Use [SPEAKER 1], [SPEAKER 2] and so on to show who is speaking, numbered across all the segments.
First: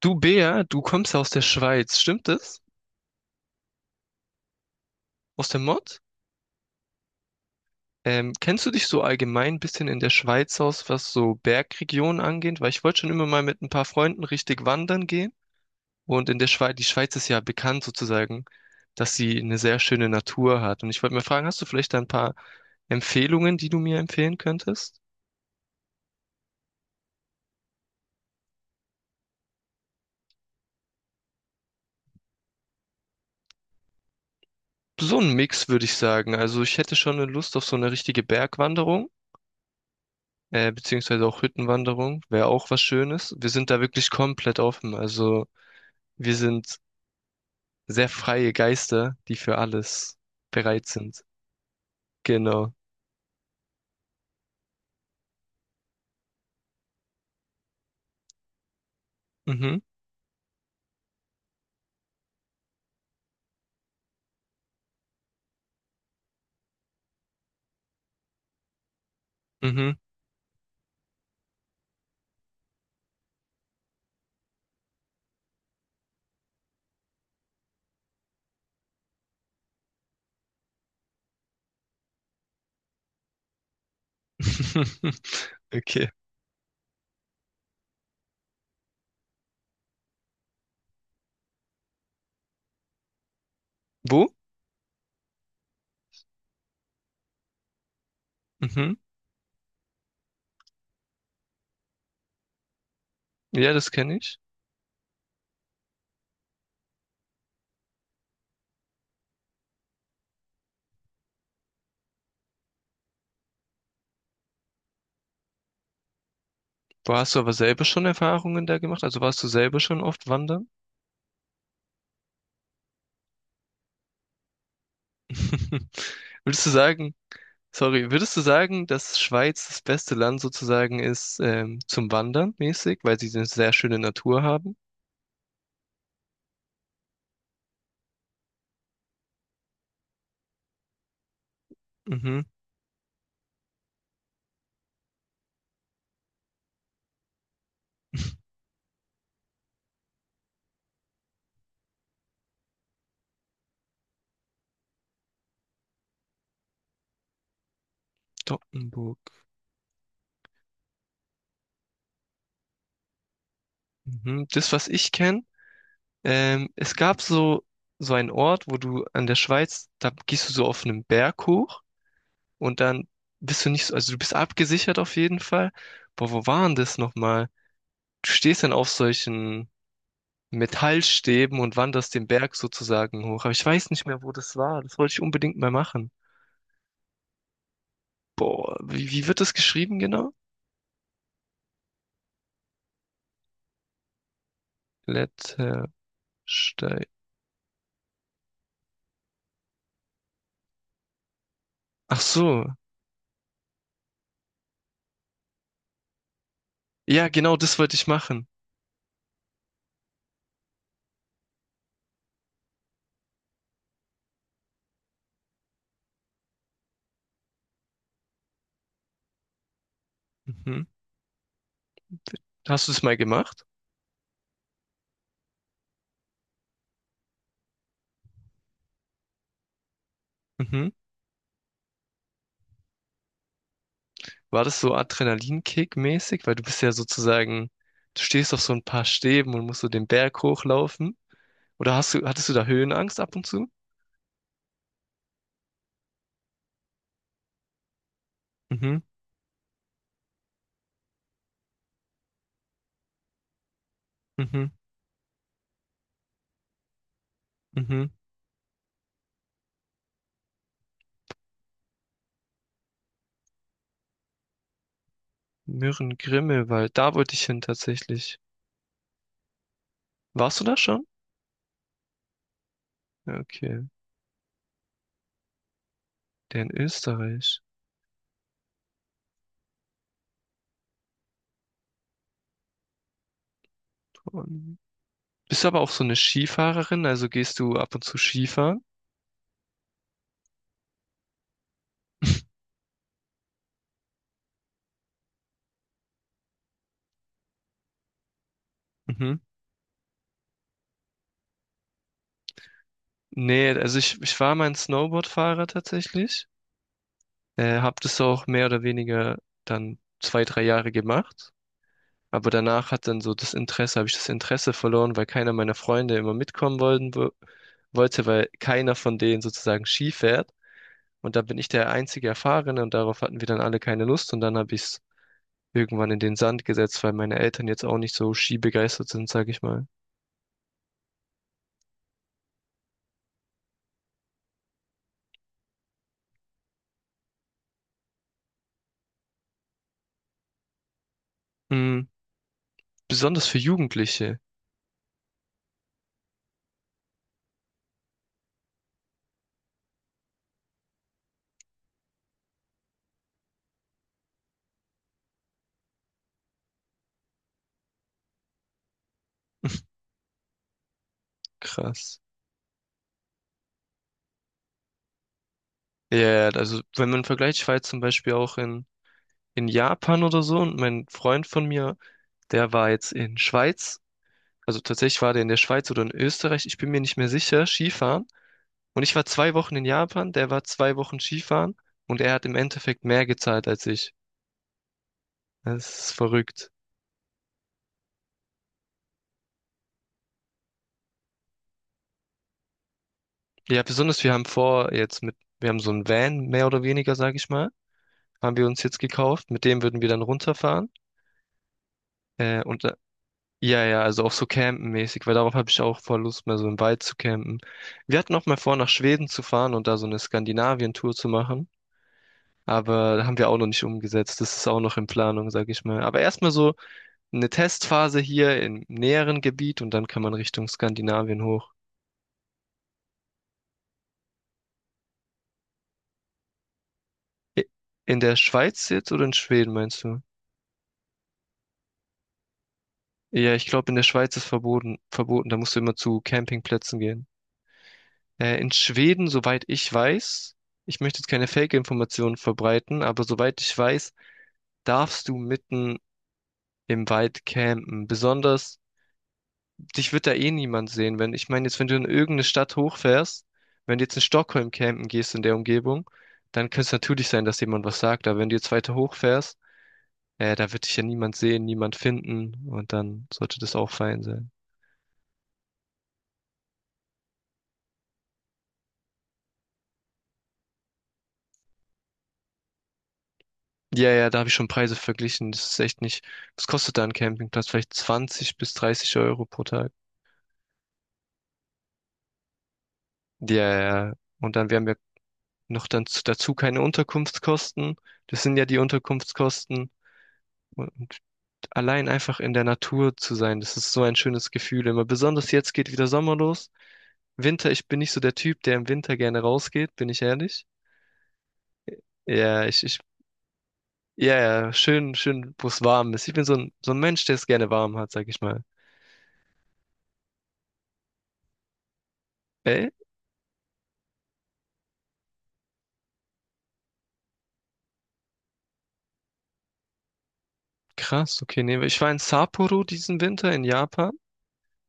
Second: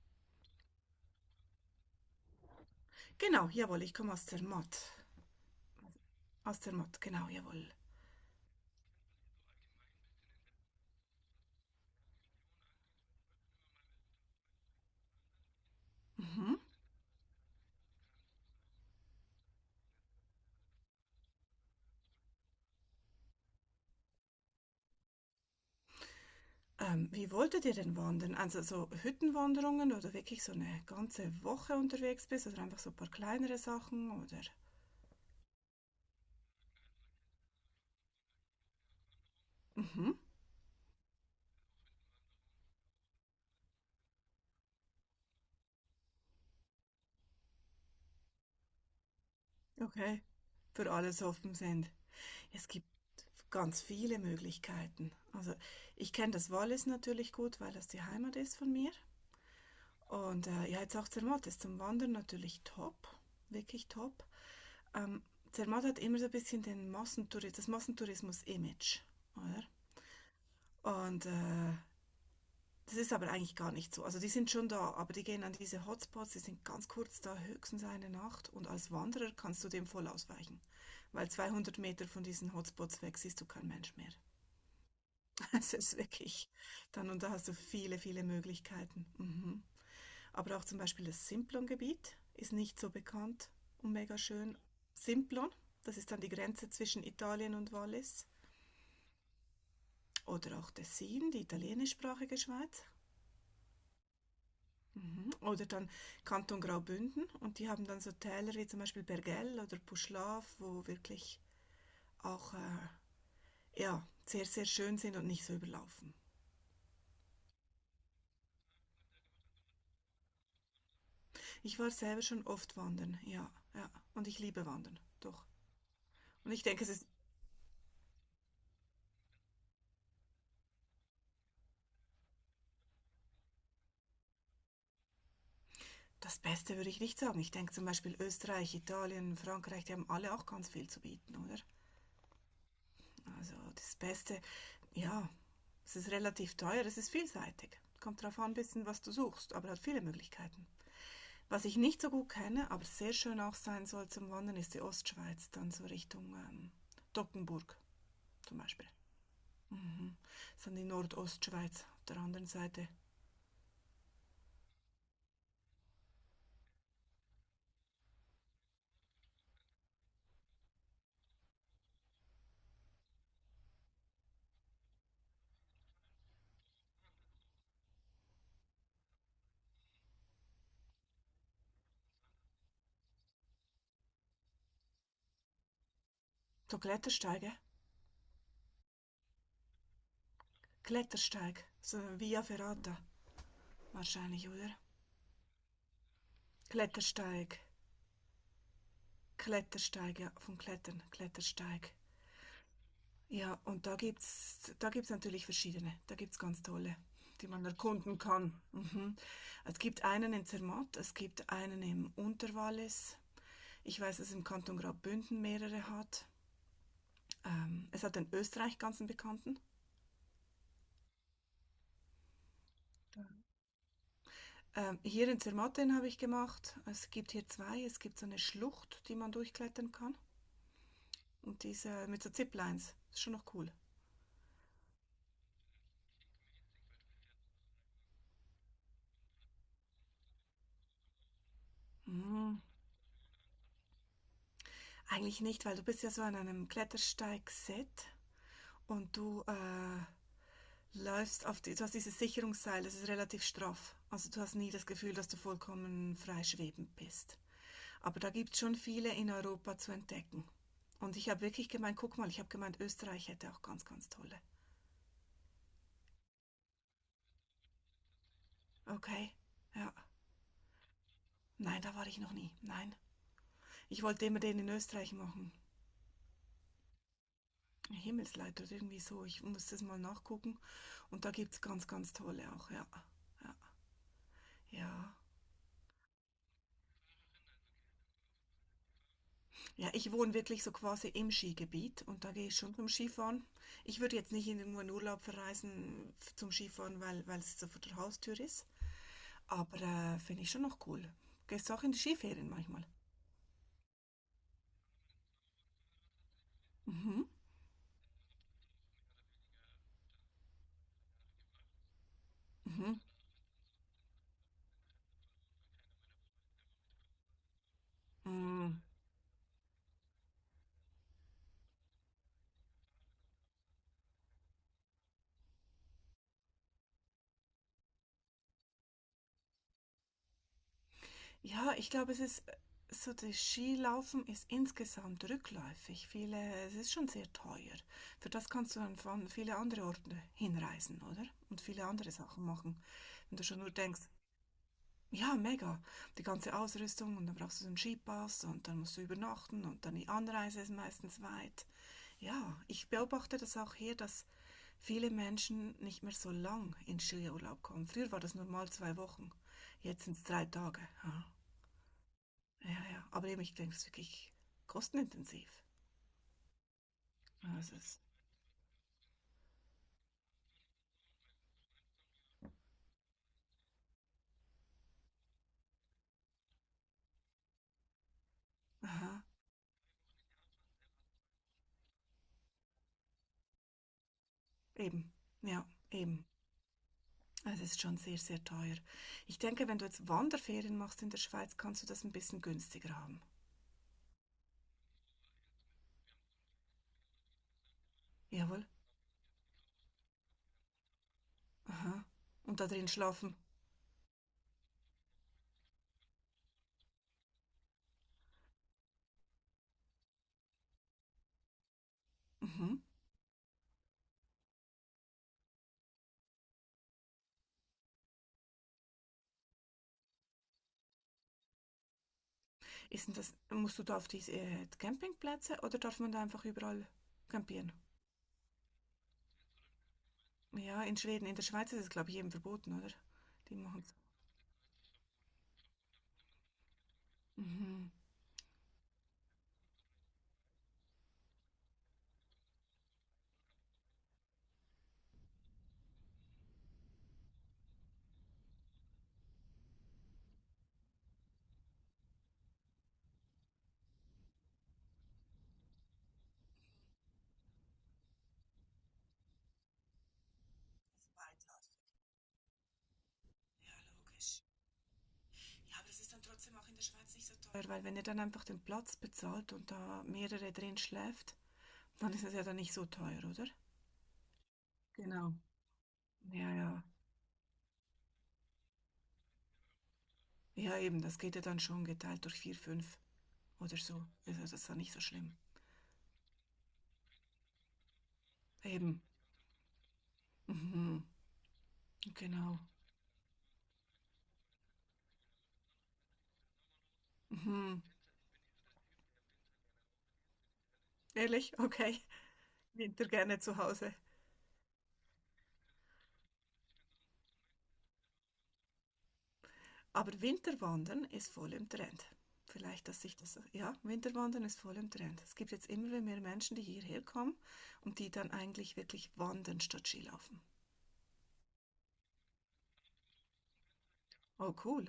[SPEAKER 1] Du Bea, du kommst ja aus der Schweiz, stimmt das?
[SPEAKER 2] Genau, jawohl, ich komme aus Zermatt.
[SPEAKER 1] Aus der Mod?
[SPEAKER 2] Aus Zermatt, genau, jawohl.
[SPEAKER 1] Kennst du dich so allgemein ein bisschen in der Schweiz aus, was so Bergregionen angeht? Weil ich wollte schon immer mal mit ein paar Freunden richtig wandern gehen. Und in der
[SPEAKER 2] Mhm.
[SPEAKER 1] Schweiz, die Schweiz ist ja bekannt sozusagen, dass sie eine sehr schöne Natur hat. Und ich wollte mal fragen, hast du vielleicht da ein paar Empfehlungen, die du mir empfehlen könntest?
[SPEAKER 2] Wie wolltet ihr denn wandern? Also so Hüttenwanderungen oder wirklich so eine ganze Woche unterwegs bist oder einfach so ein paar kleinere Sachen oder?
[SPEAKER 1] So ein Mix, würde ich sagen. Also ich hätte schon eine Lust auf so eine richtige Bergwanderung,
[SPEAKER 2] Mhm.
[SPEAKER 1] beziehungsweise auch Hüttenwanderung, wäre auch was Schönes. Wir sind da wirklich komplett offen. Also wir sind sehr freie Geister, die für alles
[SPEAKER 2] Okay.
[SPEAKER 1] bereit
[SPEAKER 2] Für alles
[SPEAKER 1] sind.
[SPEAKER 2] offen sind. Es
[SPEAKER 1] Genau.
[SPEAKER 2] gibt ganz viele Möglichkeiten. Also ich kenne das Wallis natürlich gut, weil das die Heimat ist von mir.
[SPEAKER 1] Mhm.
[SPEAKER 2] Und ja, jetzt auch Zermatt ist zum Wandern natürlich top, wirklich top. ähm, Zermatt hat immer so ein bisschen den Massentourismus, das Massentourismus-Image, oder?
[SPEAKER 1] Mhm.
[SPEAKER 2] Und das ist aber eigentlich gar nicht so. Also die sind schon da, aber die gehen an diese Hotspots, die sind ganz kurz da, höchstens eine Nacht. Und als Wanderer kannst du dem voll ausweichen, weil 200 Meter von diesen Hotspots weg siehst du kein Mensch mehr. Es ist
[SPEAKER 1] Okay.
[SPEAKER 2] wirklich dann und da hast du viele, viele Möglichkeiten. Mhm. Aber auch zum Beispiel das Simplon-Gebiet ist nicht so bekannt und mega
[SPEAKER 1] Wo?
[SPEAKER 2] schön. Simplon, das ist dann die Grenze zwischen Italien und Wallis.
[SPEAKER 1] Mhm.
[SPEAKER 2] Oder auch Tessin, die italienischsprachige Schweiz.
[SPEAKER 1] Ja, das kenne ich.
[SPEAKER 2] Mhm. Oder dann Kanton Graubünden und die haben dann so Täler wie zum Beispiel Bergell oder Puschlav, wo wirklich auch ja, sehr, sehr schön sind und nicht so überlaufen.
[SPEAKER 1] Wo hast du aber selber schon Erfahrungen da gemacht? Also warst du selber schon oft wandern?
[SPEAKER 2] Ich war selber schon oft wandern, ja, ja. Und ich liebe Wandern, doch. Und ich
[SPEAKER 1] Würdest du
[SPEAKER 2] denke, es ist.
[SPEAKER 1] sagen, Würdest du sagen, dass Schweiz das beste Land sozusagen ist, zum Wandern mäßig, weil sie eine sehr schöne Natur haben?
[SPEAKER 2] Das Beste würde ich nicht sagen. Ich denke zum Beispiel Österreich, Italien, Frankreich, die haben alle auch ganz viel zu bieten, oder?
[SPEAKER 1] Mhm.
[SPEAKER 2] Also das Beste, ja, es ist relativ teuer, es ist vielseitig. Kommt darauf an, ein bisschen, was du suchst, aber hat viele Möglichkeiten. Was ich nicht so gut kenne, aber sehr schön auch sein soll zum Wandern, ist die Ostschweiz, dann so Richtung Dockenburg zum Beispiel.
[SPEAKER 1] Doggenburg.
[SPEAKER 2] Mhm. Das ist dann die Nordostschweiz auf der anderen Seite.
[SPEAKER 1] Mhm. Das, was ich kenne. Es gab so einen Ort, wo du an der Schweiz, da gehst du so auf einen Berg hoch und dann bist du nicht so, also du bist abgesichert auf jeden Fall. Boah, wo war denn das nochmal? Du stehst dann auf solchen Metallstäben und wanderst den Berg sozusagen hoch. Aber ich weiß nicht mehr, wo das war. Das wollte ich unbedingt mal machen.
[SPEAKER 2] So Klettersteige,
[SPEAKER 1] Boah, wie wird das geschrieben genau?
[SPEAKER 2] Klettersteig, so Via Ferrata wahrscheinlich, oder?
[SPEAKER 1] Klettersteig.
[SPEAKER 2] Klettersteig, Klettersteig, ja, vom Klettern, Klettersteig.
[SPEAKER 1] Ach so.
[SPEAKER 2] Ja, und da gibt's natürlich verschiedene. Da gibt's ganz tolle,
[SPEAKER 1] Ja,
[SPEAKER 2] die
[SPEAKER 1] genau
[SPEAKER 2] man
[SPEAKER 1] das wollte ich
[SPEAKER 2] erkunden
[SPEAKER 1] machen.
[SPEAKER 2] kann. Mhm. Es gibt einen in Zermatt, es gibt einen im Unterwallis. Ich weiß, dass es im Kanton Graubünden mehrere hat. Es hat in Österreich ganz einen bekannten.
[SPEAKER 1] Mhm. Hast du es mal gemacht?
[SPEAKER 2] Hier in Zermatt den habe ich gemacht. Es gibt hier zwei. Es gibt so eine Schlucht, die man durchklettern kann.
[SPEAKER 1] Mhm.
[SPEAKER 2] Und diese mit so Ziplines. Ist schon noch cool.
[SPEAKER 1] War das so adrenalinkickmäßig? Weil du bist ja sozusagen, du stehst auf so ein paar Stäben und musst so den Berg hochlaufen. Oder hattest du
[SPEAKER 2] Mhm.
[SPEAKER 1] da Höhenangst ab und zu?
[SPEAKER 2] Eigentlich nicht, weil du bist ja so an einem Klettersteig-Set
[SPEAKER 1] Mhm,
[SPEAKER 2] und du läufst auf die, du hast dieses Sicherungsseil, das ist relativ straff. Also du hast
[SPEAKER 1] mhm,
[SPEAKER 2] nie das Gefühl, dass du vollkommen frei schwebend bist.
[SPEAKER 1] mhm.
[SPEAKER 2] Aber da gibt es schon viele in Europa zu entdecken. Und ich habe wirklich gemeint, guck mal, ich habe gemeint, Österreich hätte auch ganz, ganz tolle.
[SPEAKER 1] Mürren-Grimmelwald, da wollte ich hin tatsächlich.
[SPEAKER 2] Okay, ja.
[SPEAKER 1] Warst du da schon?
[SPEAKER 2] Nein, da war ich noch nie. Nein.
[SPEAKER 1] Ja, okay,
[SPEAKER 2] Ich wollte immer den in Österreich machen.
[SPEAKER 1] der in Österreich.
[SPEAKER 2] Himmelsleid oder irgendwie so. Ich muss das mal nachgucken. Und da gibt es ganz, ganz tolle auch, ja. Ja.
[SPEAKER 1] Und
[SPEAKER 2] Ja.
[SPEAKER 1] bist du aber auch so eine Skifahrerin? Also gehst du ab und zu Skifahren?
[SPEAKER 2] Ja, ich wohne wirklich so quasi im Skigebiet und da gehe ich schon zum Skifahren. Ich würde jetzt nicht irgendwo in irgendeinen Urlaub verreisen zum Skifahren, weil es so vor der Haustür ist.
[SPEAKER 1] Mhm.
[SPEAKER 2] Aber finde ich schon noch cool. Gehst du auch in die Skiferien manchmal?
[SPEAKER 1] Nee, also ich war mal ein Snowboardfahrer tatsächlich.
[SPEAKER 2] Mhm.
[SPEAKER 1] Hab das auch mehr oder weniger dann 2, 3 Jahre gemacht. Aber danach
[SPEAKER 2] Mhm.
[SPEAKER 1] hat dann so das Interesse, habe ich das Interesse verloren, weil keiner meiner Freunde immer mitkommen wollen, wollte, weil
[SPEAKER 2] Mm.
[SPEAKER 1] keiner von denen sozusagen Ski fährt. Und da bin ich der einzige Erfahrene und darauf hatten wir dann alle keine Lust und dann habe ich es irgendwann in den Sand gesetzt, weil meine Eltern jetzt auch nicht so skibegeistert sind, sage ich mal.
[SPEAKER 2] Ja, ich glaube, es ist so, das Skilaufen ist insgesamt rückläufig. Viele, es ist schon sehr teuer. Für das kannst du dann von viele andere Orte hinreisen, oder? Und viele
[SPEAKER 1] Mm,
[SPEAKER 2] andere Sachen machen. Wenn du
[SPEAKER 1] besonders für
[SPEAKER 2] schon nur denkst,
[SPEAKER 1] Jugendliche.
[SPEAKER 2] ja, mega. Die ganze Ausrüstung und dann brauchst du so einen Skipass und dann musst du übernachten und dann die Anreise ist meistens weit. Ja, ich beobachte das auch hier, dass viele Menschen nicht mehr so lang in Skiurlaub kommen. Früher war das normal 2 Wochen, jetzt sind es 3 Tage. Ja,
[SPEAKER 1] Krass.
[SPEAKER 2] ja, ja, aber eben, ich denke, es ist wirklich kostenintensiv.
[SPEAKER 1] Ja, ja, also wenn man vergleicht,
[SPEAKER 2] Ja,
[SPEAKER 1] ich
[SPEAKER 2] es
[SPEAKER 1] war jetzt zum
[SPEAKER 2] ist,
[SPEAKER 1] Beispiel auch in Japan oder so, und mein Freund von mir, der war jetzt in Schweiz. Also tatsächlich war der in der Schweiz oder in Österreich, ich bin mir nicht mehr sicher, Skifahren. Und
[SPEAKER 2] aha,
[SPEAKER 1] ich war 2 Wochen in Japan, der war 2 Wochen Skifahren und er hat im Endeffekt mehr gezahlt als ich.
[SPEAKER 2] eben, ja,
[SPEAKER 1] Das ist
[SPEAKER 2] eben.
[SPEAKER 1] verrückt.
[SPEAKER 2] Es ist schon sehr, sehr teuer. Ich denke, wenn du jetzt Wanderferien machst in der Schweiz, kannst du das ein bisschen günstiger haben.
[SPEAKER 1] Ja, besonders wir haben vor, wir haben so einen Van, mehr oder weniger, sag ich mal, haben
[SPEAKER 2] Jawohl.
[SPEAKER 1] wir uns jetzt gekauft. Mit dem würden wir dann runterfahren.
[SPEAKER 2] Aha. Und
[SPEAKER 1] Äh,
[SPEAKER 2] da
[SPEAKER 1] und
[SPEAKER 2] drin
[SPEAKER 1] äh,
[SPEAKER 2] schlafen.
[SPEAKER 1] ja, ja, also auch so campenmäßig, weil darauf habe ich auch voll Lust, mal so im Wald zu campen. Wir hatten auch mal vor, nach Schweden zu fahren und da so eine Skandinavien-Tour zu machen.
[SPEAKER 2] Mhm.
[SPEAKER 1] Aber haben wir auch noch nicht umgesetzt. Das ist auch noch in Planung, sage ich mal. Aber erstmal so eine Testphase hier im näheren Gebiet und dann kann man Richtung Skandinavien hoch.
[SPEAKER 2] Ist denn das, musst du da auf diese Campingplätze oder darf man da einfach überall
[SPEAKER 1] I-
[SPEAKER 2] campieren?
[SPEAKER 1] In der Schweiz jetzt oder in Schweden, meinst du?
[SPEAKER 2] Ja, in Schweden, in der Schweiz ist es, glaube ich, jedem verboten, oder?
[SPEAKER 1] Ja,
[SPEAKER 2] Die
[SPEAKER 1] ich
[SPEAKER 2] machen
[SPEAKER 1] glaube,
[SPEAKER 2] es.
[SPEAKER 1] in der Schweiz ist verboten, verboten. Da musst du immer zu Campingplätzen gehen.
[SPEAKER 2] Mhm.
[SPEAKER 1] In Schweden, soweit ich weiß, ich möchte jetzt keine Fake-Informationen verbreiten, aber soweit ich weiß, darfst du mitten im Wald campen. Besonders dich wird da eh niemand sehen, wenn, ich meine, jetzt, wenn du in irgendeine Stadt hochfährst, wenn du jetzt in Stockholm campen gehst in der Umgebung, dann könnte es natürlich sein, dass jemand was sagt, aber wenn du jetzt weiter hochfährst, da wird dich ja niemand sehen,
[SPEAKER 2] Weitläufig.
[SPEAKER 1] niemand finden, und dann sollte
[SPEAKER 2] Ja,
[SPEAKER 1] das auch fein
[SPEAKER 2] logisch.
[SPEAKER 1] sein.
[SPEAKER 2] Ja, aber es ist dann trotzdem auch in der Schweiz nicht so teuer. Weil wenn ihr dann einfach den Platz bezahlt und da mehrere drin schläft, dann ist es ja dann nicht so teuer, oder?
[SPEAKER 1] Ja, ja, da habe ich schon Preise
[SPEAKER 2] Genau.
[SPEAKER 1] verglichen. Das ist echt nicht.
[SPEAKER 2] Ja,
[SPEAKER 1] Was
[SPEAKER 2] ja.
[SPEAKER 1] kostet da ein Campingplatz? Vielleicht 20 bis 30 Euro pro Tag.
[SPEAKER 2] Ja, eben, das geht ja dann schon geteilt durch vier, fünf
[SPEAKER 1] Ja,
[SPEAKER 2] oder so.
[SPEAKER 1] ja, ja.
[SPEAKER 2] Also das
[SPEAKER 1] Und
[SPEAKER 2] ist
[SPEAKER 1] dann,
[SPEAKER 2] ja
[SPEAKER 1] wir haben
[SPEAKER 2] nicht
[SPEAKER 1] ja
[SPEAKER 2] so schlimm.
[SPEAKER 1] noch dann dazu keine Unterkunftskosten. Das sind ja die
[SPEAKER 2] Eben.
[SPEAKER 1] Unterkunftskosten.
[SPEAKER 2] Mhm.
[SPEAKER 1] Allein einfach in
[SPEAKER 2] Genau.
[SPEAKER 1] der Natur zu sein, das ist so ein schönes Gefühl immer. Besonders jetzt geht wieder Sommer los. Winter,
[SPEAKER 2] Mhm.
[SPEAKER 1] ich bin nicht so der Typ, der im Winter gerne rausgeht, bin ich ehrlich.
[SPEAKER 2] Ehrlich? Okay.
[SPEAKER 1] Ja,
[SPEAKER 2] Winter gerne zu Hause.
[SPEAKER 1] ja, ja, schön, schön, wo es warm ist. Ich bin so ein Mensch, der es gerne warm hat, sag ich mal.
[SPEAKER 2] Aber Winterwandern ist voll im Trend. Vielleicht,
[SPEAKER 1] Ey,
[SPEAKER 2] dass sich das. Ja, Winterwandern ist voll im Trend. Es gibt jetzt immer mehr Menschen, die hierher kommen und die dann eigentlich wirklich wandern statt Skilaufen.
[SPEAKER 1] krass, okay, nee, ich war in Sapporo diesen Winter in Japan.
[SPEAKER 2] Oh, cool.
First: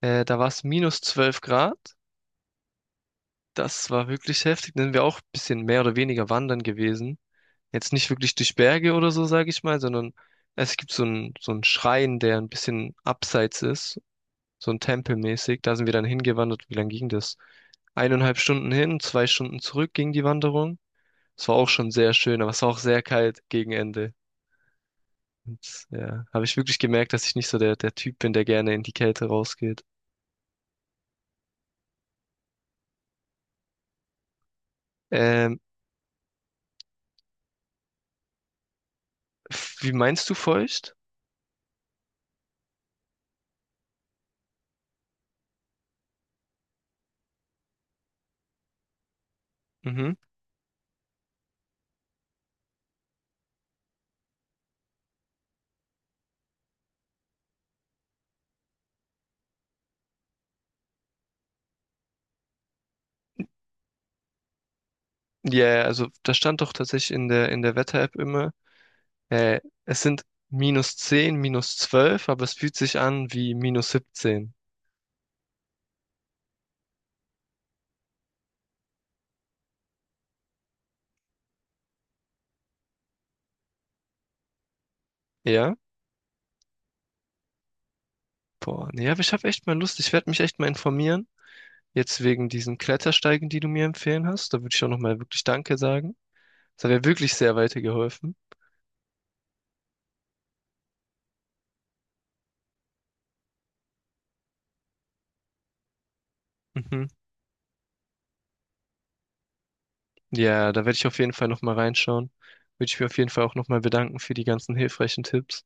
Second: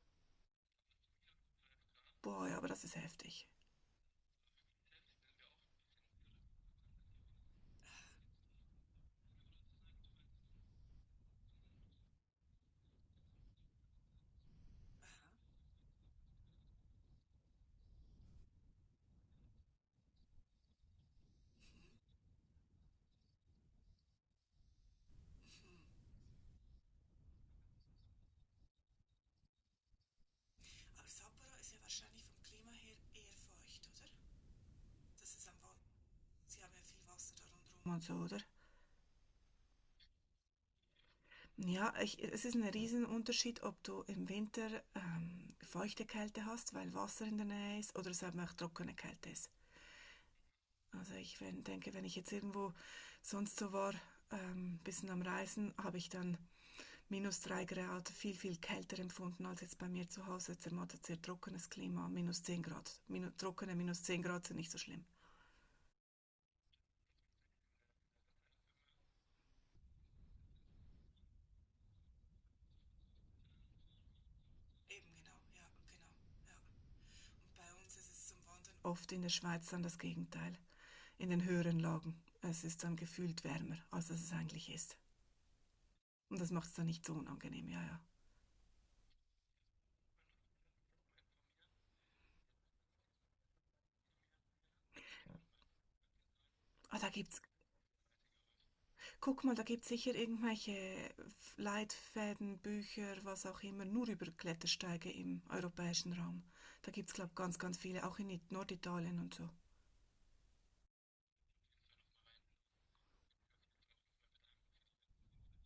[SPEAKER 1] Da war es -12 Grad.
[SPEAKER 2] Boah, ja, aber das ist heftig.
[SPEAKER 1] Das war wirklich heftig. Dann sind wir auch ein bisschen mehr oder weniger wandern gewesen. Jetzt nicht wirklich durch Berge oder so, sage ich mal, sondern es gibt so einen Schrein, der ein bisschen abseits ist, so ein Tempel mäßig. Da sind wir dann hingewandert. Wie lang ging das? 1,5 Stunden hin, 2 Stunden zurück ging die Wanderung. Es war auch schon sehr schön, aber es war auch sehr kalt gegen Ende. Und ja, habe ich wirklich gemerkt, dass ich nicht so der Typ bin, der gerne in die Kälte rausgeht.
[SPEAKER 2] Aber Sapporo ist ja wahrscheinlich vom Klima her eher feucht, oder? Das ist am
[SPEAKER 1] Ähm,
[SPEAKER 2] Wand. Sie haben ja viel Wasser da rundherum. Und so, oder?
[SPEAKER 1] Wie meinst du feucht?
[SPEAKER 2] Ja, ich, es ist ein Riesenunterschied, ob du im Winter feuchte Kälte hast, weil Wasser in der Nähe ist, oder es eben auch trockene Kälte ist.
[SPEAKER 1] Mhm.
[SPEAKER 2] Also ich wenn, denke, wenn ich jetzt irgendwo sonst so war, ein bisschen am Reisen, habe ich dann minus 3 Grad viel, viel kälter empfunden als jetzt bei mir zu Hause. Zermattet sehr trockenes Klima, minus 10 Grad. Trockene minus 10 Grad sind nicht so schlimm.
[SPEAKER 1] Ja, also das stand doch tatsächlich in der Wetter-App immer. Äh, Es sind -10, -12, aber es fühlt sich an wie -17.
[SPEAKER 2] Eben genau, ja, genau. Ja. Bei uns ist es zum Wandern oft in der Schweiz dann das Gegenteil. In den höheren Lagen. Es ist dann gefühlt wärmer, als es eigentlich ist.
[SPEAKER 1] Ja?
[SPEAKER 2] Und das macht es dann nicht so unangenehm, ja, ja.
[SPEAKER 1] Boah, nee, aber ich habe echt mal Lust. Ich werde mich echt mal informieren. Jetzt wegen diesen Klettersteigen, die du mir empfehlen hast. Da würde ich auch nochmal wirklich Danke sagen. Das hat
[SPEAKER 2] Ah,
[SPEAKER 1] mir
[SPEAKER 2] da
[SPEAKER 1] wirklich
[SPEAKER 2] gibt's,
[SPEAKER 1] sehr weitergeholfen.
[SPEAKER 2] guck mal, da gibt's sicher irgendwelche Leitfäden, Bücher, was auch immer, nur über Klettersteige im europäischen Raum. Da
[SPEAKER 1] Mhm.
[SPEAKER 2] gibt's, glaube ich, ganz, ganz viele, auch in Norditalien und so.
[SPEAKER 1] Ja, da werde ich auf jeden Fall nochmal reinschauen. Würde ich mir auf jeden Fall auch nochmal bedanken für die ganzen hilfreichen Tipps.